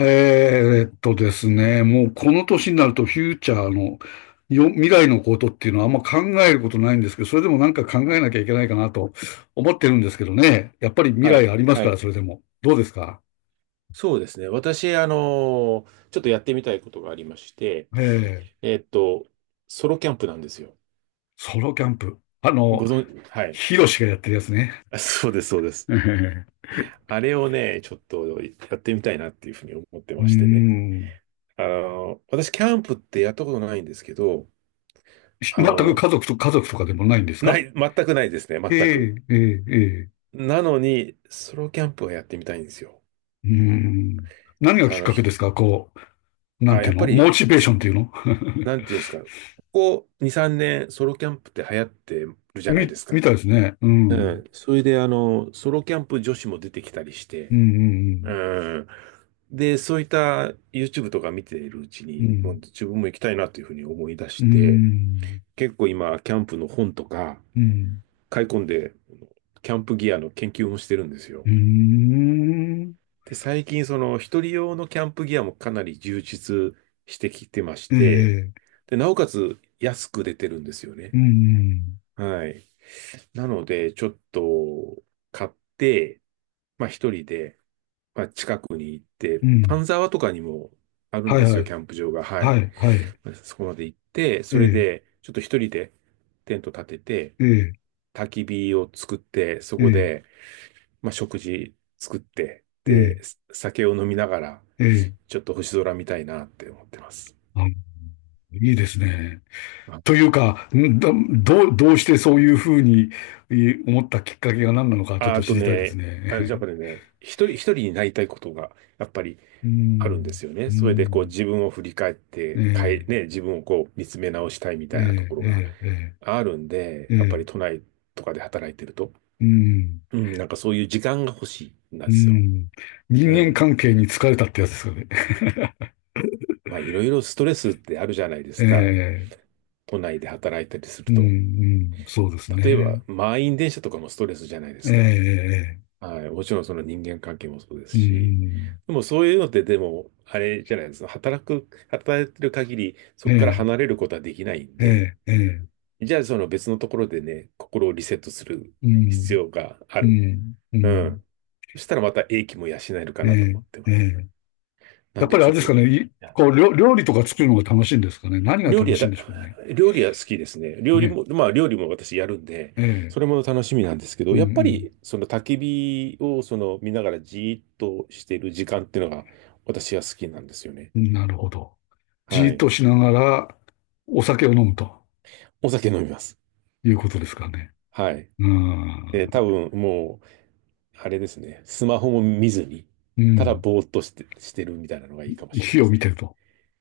ですね、もうこの年になるとフューチャーの未来のことっていうのはあんま考えることないんですけど、それでもなんか考えなきゃいけないかなと思ってるんですけどね。やっぱり未は来い。ありますはから、い。それでも。どうですか？そうですね。私、ちょっとやってみたいことがありまして、えー、えっと、ソロキャンプなんですよ。ソロキャンプ。あの、はい。ヒロシがやってるやつね。あ、そうです、そうで す。えーあれをね、ちょっとやってみたいなっていうふうに思ってうーましてね。ん。私、キャンプってやったことないんですけど、あ全くの家族と、かでもないんですなか？い、全くないですね、え全く。えええええ。なのに、ソロキャンプはやってみたいんですよ。うーん。何があきっの、かけひですか？こう、なんあ、てやいっうぱの、モり、チベーションっていうの。 な んていうんですか、ここ2、3年、ソロキャンプって流行ってるじゃないですみか。たいですね。ううん。ん。それで、あの、ソロキャンプ女子も出てきたりしうて、ん、ううんん。で、そういった YouTube とか見ているうちうに、もうん、自分も行きたいなというふうに思い出しうん。うて、ん、結構今、キャンプの本とかうん、買い込んで、キャンプギアの研究もしてるんですよ。うん。うーん。で、最近、その、一人用のキャンプギアもかなり充実してきてましえて、え、で、なおかつ安く出てるんですようね。ん、はい。なので、ちょっと買って、まあ一人で、まあ、近くに行って、うん。うん。丹沢とかにもあるんはいですはよ、い。キャンプ場が。はい。はい、はい。まあそこまで行って、えそれえ、で、ちょっと一人でテント立てて、ええ、焚き火を作って、そえこえ、で、まあ、食事作って、ええ、で、酒を飲みながら、ええ。ちょっと星空見たいなって思ってます。あ、いいですね。あ、というか、どうしてそういうふうに思ったきっかけが何なのかちょっあとあ、知とりたいですね、あ、じゃあやっね。ぱりね、一人になりたいことが、やっぱり うあるんでん、すようね。それでこうん。自分を振り返っえて、え、ね、自分をこう見つめ直したいみえたいなところがえ、ええ、あるんえで、え、やっぱええ、り都内とかで働いてると、うん。うん、なんかそういう時間が欲しいんうですよ。ん。人う間ん。関係に疲れたってやつですよね。まあいろいろストレスってあるじゃないでえすか。え、都内で働いたりすうるん、と。うん、そうです例えばね。満員電車とかもストレスじゃないでえすか。え、えはい。もちろんその人間関係もそうですえ、うし。ん、でもそういうのってでも、あれじゃないですか。働いてる限り、うそんこからえ離れることはできないんえ、で、ええ、ええ、じゃあ、その別のところでね、心をリセットするう必ん、要があうる。ん、ううん、ん。そしたらまた英気も養えるかえなとえ、思ってえます。え。なやっんぱでりあちれょっですとね、かね、いいや、こう、料料理とか作るのが楽しいんですかね。何が料理楽はしいんだ、でしょうね。料理は好きですね。料理ね、も、まあ料理も私やるんで、ええ、それも楽しみなんですけうど、やっぱん、りその焚き火をその見ながらじーっとしている時間っていうのが私は好きなんですよね。うん、なるほど。じはーっい。としながらお酒を飲むとお酒飲みます。いうことですかね。はい。うで、多ん、分もあれですね。スマホも見ずに、うただん、ぼーっとして、してるみたいなのがいいかもしれない火でをす見てね。ると。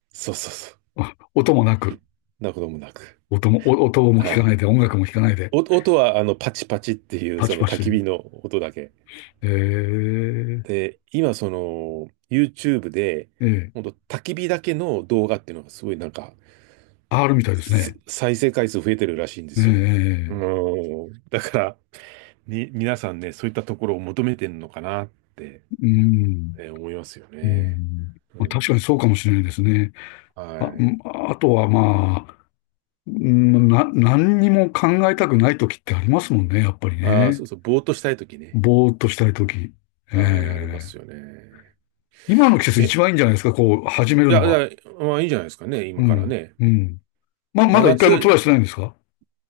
そうそうそ 音もなく、う。なこともなく。お音も聞はかない。いで、音楽も聞かないで、お音は、あの、パチパチっていう、パそチのパチ焚といきう。火の音だけ。えで、今、その、YouTube で、えほんええ と焚き火だけの動画っていうのがすごいなんか、R みたいですね。再生回数増えてるらしいんですよ。ええうーん。だから、皆さんね、そういったところを求めてんのかなって、うん、思いますようね。ん。うまあ確ん。かにそうかもしれないですね。はあ、い。あとはまあ、何にも考えたくない時ってありますもんね、やっぱりああ、そね。うそう、ぼーっとしたいときね。ぼーっとしたい時。えはい、ありまえ。すよね。今の季節え、一番いいんじゃないですか、こう、始めるいのや、いは。や、まあいいんじゃないですかね、う今からん、ね。うん。ま真だ一夏回もよトり、ライしてないんですか？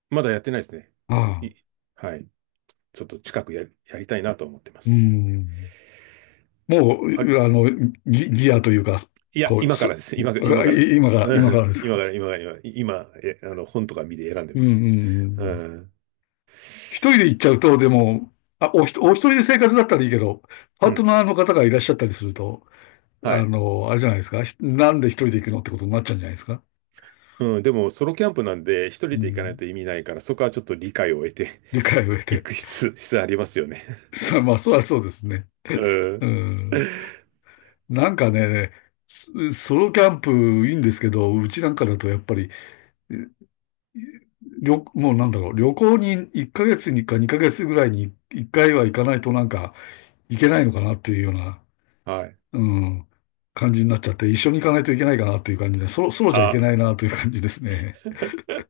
まだやってないですね。ああ、い、はい。ちょっと近くや、やりたいなと思ってまうす。ん。もあれ、う、あの、ギアというか、いや、こう、今す、からです。今、今あからでいす。今 から、うん、です今か？から、今から、今、今、え、あの、本とか見で選んでうんまうす。うんうん。ん。一人で行っちゃうと、でも、あ、おひと、お一人で生活だったらいいけど、パうートん。ナーの方がいらっしゃったりすると、はい。あれじゃないですか。なんで一人で行くのってことになっちゃうんじゃないですか？うん。でも、ソロキャンプなんで、一人うで行かないん。と意味ないから、そこはちょっと理解を得て、理解を得 行て。く必、必要ありますよね。まあ、そりゃそうですね。ううん。ん。なんかね、ソロキャンプいいんですけど、うちなんかだとやっぱり、もうなんだろう、旅行に1ヶ月にか2ヶ月ぐらいに1回は行かないとなんか行けないのかなっていうような、はい。うん、感じになっちゃって、一緒に行かないといけないかなっていう感じで、そうじゃいけあ、ないなという感じですね。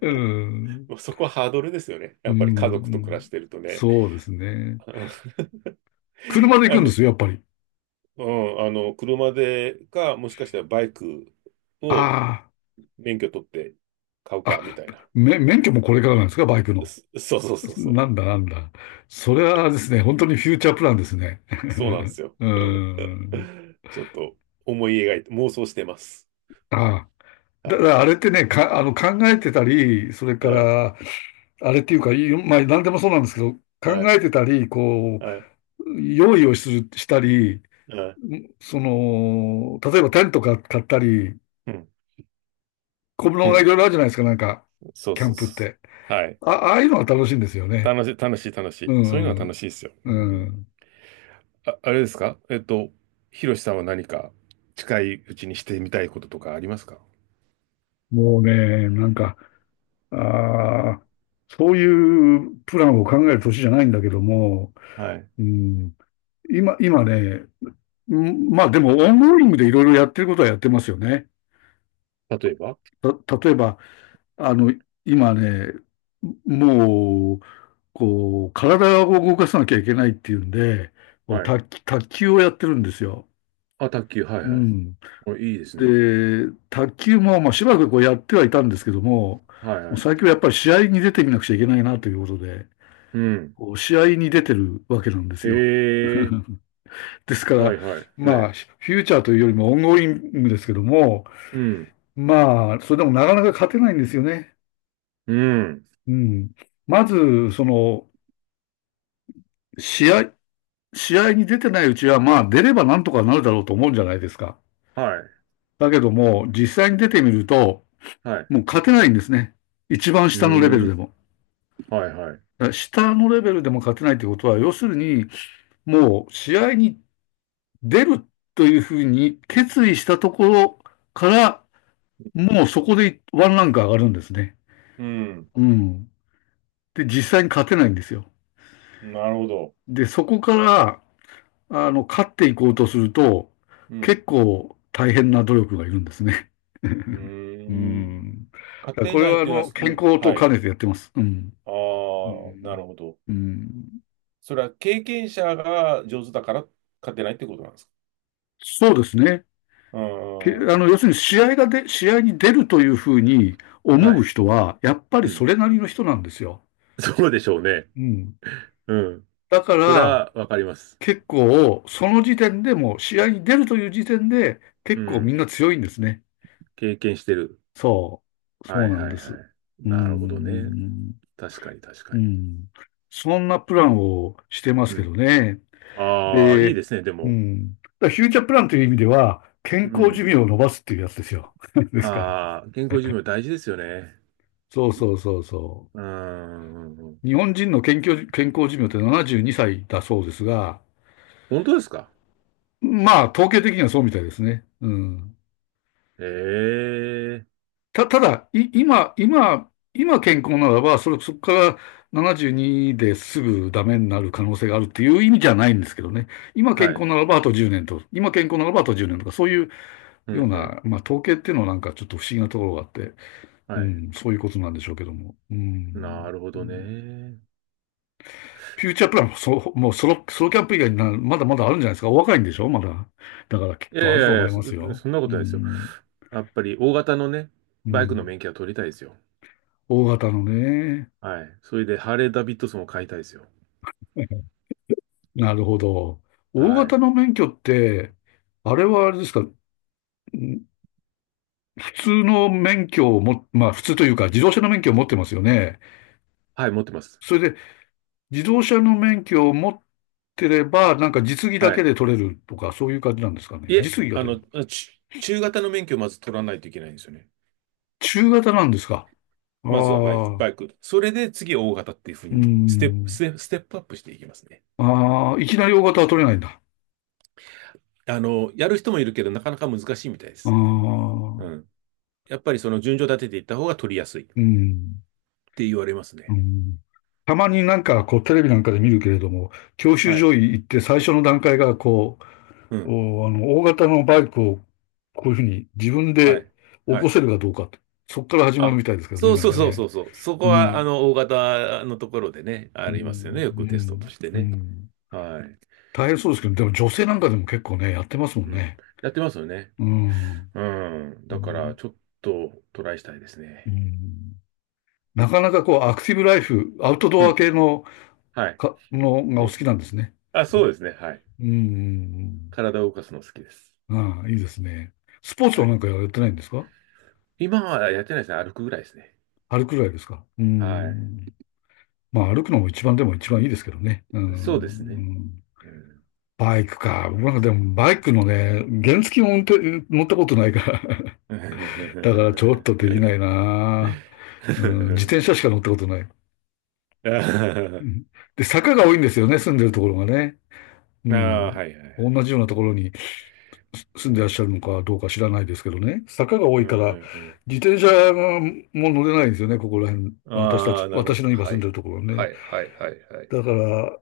うん、もうそこはハードルですよね。うやん、っうぱり家族と暮らしんてるとね。そうですね。車で行あくんでの、すよ、やっぱり。うん、あの、車でか、もしかしたらバイクをあ免許取って買うあ、か、あ、みたいな。免許もこれからなんですか、バイクの。す そうそうそうそう。なんだなんだ。それはですね、本当にフューチャープランですね。そうなんで すよ。う うん。ん、ちょっと思い描いて、妄想してます。ああ。はだかい。らあれってね、か、あの、考えてたり、それはかい。ら、あれっていうか、まあ、何でもそうなんですけど、は考い。えてたり、こはい。う、用意をする、したり、はい、その、例えばテントか買ったり、うん。小う物がいん。ろいろあるじゃないですか、なんか、そうキャそンうプっそて。う。はい。あ、ああいうのが楽しいんですよね。楽しい、楽しい、楽しうい。そういうのは楽ん、しいですよ。ううん。ん。あ、あれですか、ひろしさんは何か近いうちにしてみたいこととかありますか？もうね、なんか、ああ、そういうプランを考える年じゃないんだけども、はい。うん、今ね、うんまあでも、オンゴーリングでいろいろやってることはやってますよね。例えば。例えば、あの、今ね、もう、こう、体を動かさなきゃいけないっていうんで、こはうい。卓球をやってるんですよ。あ、卓球、はいうはい。ん。お、いいですね。で、卓球も、まあ、しばらくこうやってはいたんですけども、はいもうは最近い。はやっぱり試合に出てみなくちゃいけないなということで、うん。こう試合に出てるわけなんですよ。ええ、ですかはら、いはい。まはあ、い。フューチャーというよりもオンゴーリングですけども、うん。まあ、それでもなかなか勝てないんですよね。うん。うん。まず、その、試合、試合に出てないうちは、まあ、出ればなんとかなるだろうと思うんじゃないですか。はい。だけども、実際に出てみると、はい。もう勝てないんですね。一番う下のレベールでん。も。はいはい。だから下のレベルでも勝てないってことは、要するに、もう試合に出るというふうに決意したところから、もうそこでワンランク上がるんですね。うん。うん。で、実際に勝てないんですよ。なるほど。で、そこから、あの、勝っていこうとすると、う結ん。構大変な努力がいるんですね。うーうん。ん。だ家からこ庭れ内っは、あていうのは、の、う健ん。康とは兼い。ねてやってます。うん。ああ、うなん。るほど。うん。それは経験者が上手だから家庭内ってことなんですか？そうですね。うんうけあんの、うん、要するに試合に出るというふうには思うい。人は、やっぱりうそん。れなりの人なんですよ。そうでしょうね。うん。うん。だかそれら、はわかります。結構、その時点でも、試合に出るという時点で、う結構みんん。な強いんですね。経験してる。そう。そはういなんはいはです。い。うなるほどね。ん。確かに確かうに。ん。そんなプランをしてまうすけどん。ね。ああ、いいで、ですね、でうも。ん。だからフューチャープランという意味では、う健康寿ん。命を伸ばすっていうやつですよ。ですから。ああ、健康寿命大事ですよね。そうそうそうそうん。う。日本人の健康寿命って72歳だそうですが、本当ですか？まあ、統計的にはそうみたいですね。うん。ええ、ただ、い、今、今、今健康ならば、そこから72ですぐダメになる可能性があるっていう意味じゃないんですけどね。今健はい。康ならばあと10年と、今健康ならばあと1年とか、そういううようんうん。な、まあ統計っていうのはなんかちょっと不思議なところがあって、うはい。ん、そういうことなんでしょうけども。うなん。るほうどんね。フューチャープランも、そ、もうソロ、ソロキャンプ以外にまだまだあるんじゃないですか。お若いんでしょまだ。だからきっいやいとあるとやい思いや、そ、ますよ。そんなこうとないですよ。ん。やっぱり大型のね、うバイクのん。免許は取りたいですよ。大型のね。はい。それで、ハーレー・ダビッドソンを買いたいですよ。なるほど。大は型い。の免許って、あれはあれですか、普通の免許をも、まあ普通というか自動車の免許を持ってますよね。はい、持ってます。それで自動車の免許を持ってれば、なんか実技だはけい。で取れるとか、そういう感じなんですかいね。え、実技があ取れる。の、中型の免許をまず取らないといけないんですよね。中型なんですか？あまずはバイク、あ、バイク。それで次大型っていうふううに、ん。ステップアップしていきますね。ああ、いきなり大型は取れないんだ。あの、やる人もいるけど、なかなか難しいみたいであす。うあ、ん。やっぱりその順序立てていった方が取りやすいっうん。て言われますうね。ん、たまになんかこうテレビなんかで見るけれども、教習はい。所行って最初の段階がこうう、ん。おあの大型のバイクをこういうふうに自分はでい。起はこい。せるかどうかと、そこから始まるあ、みたいですけどね、そうなんそうかそうそね。うそう。そこうは、あん、の、大型のところでね、うありますよね。ん、ようくテストとん、してうね。ん。はい。大変そうですけど、でも女性なんかでも結構ね、やってますもんうん。ね。やってますよね。うん、うん。うだから、ん、ちょっとトライしたいですうね。ん。なかなかこうアクティブライフ、アウトうドアん。系の、はい。のがうお好きん、なんですね。あ、そうですね。はい。うん、うん、うん。体を動かすの好きです。ああ、いいですね。スポーツははなんい。かやってないんですか？今はやってないですね。歩くぐらいですね。歩くぐらいですか、うーはい。ん。まあ歩くのも一番いいですけどね。うーん。うそうですね。んうん。バイクか。僕なんかでもバイクのね、原付も乗ったことないから。だからちょっとできないな。うん、自転車しか乗ったことない。うんで、坂が多いんですよね、住んでるところがね。うああ、ん。はいはいはい。同じようなうとこん。ろに住うんでらっしん。ゃるのかどうか知らないですけどね、坂が多ういから、ん。自転車がもう乗れないんですよね、ここら辺。うん。私たああち、ー、なる私ほのど。今は住んでい。るところははね。いはいはいはいだかはい。ら、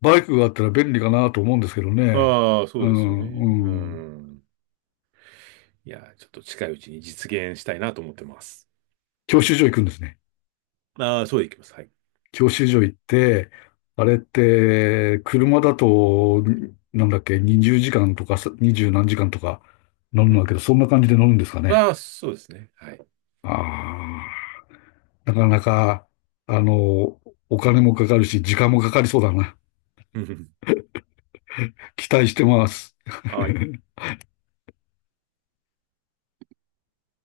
バイクがあったら便利かなと思うんですけどね。ああ、うそうですよね。うん、うん。ん。いやー、ちょっと近いうちに実現したいなと思ってます。教習所行くんですね。ああ、そうでいきます。はい。教習所行って、あれって、車だと、なんだっけ、20時間とか、20何時間とか乗るんうだん。けど、そんな感じで乗るんですかね。ああ、そうですね。はい。ああ。なかなか、あの、お金もかかるし、時間もかかりそうだな。うんうん、期待してます。ああ、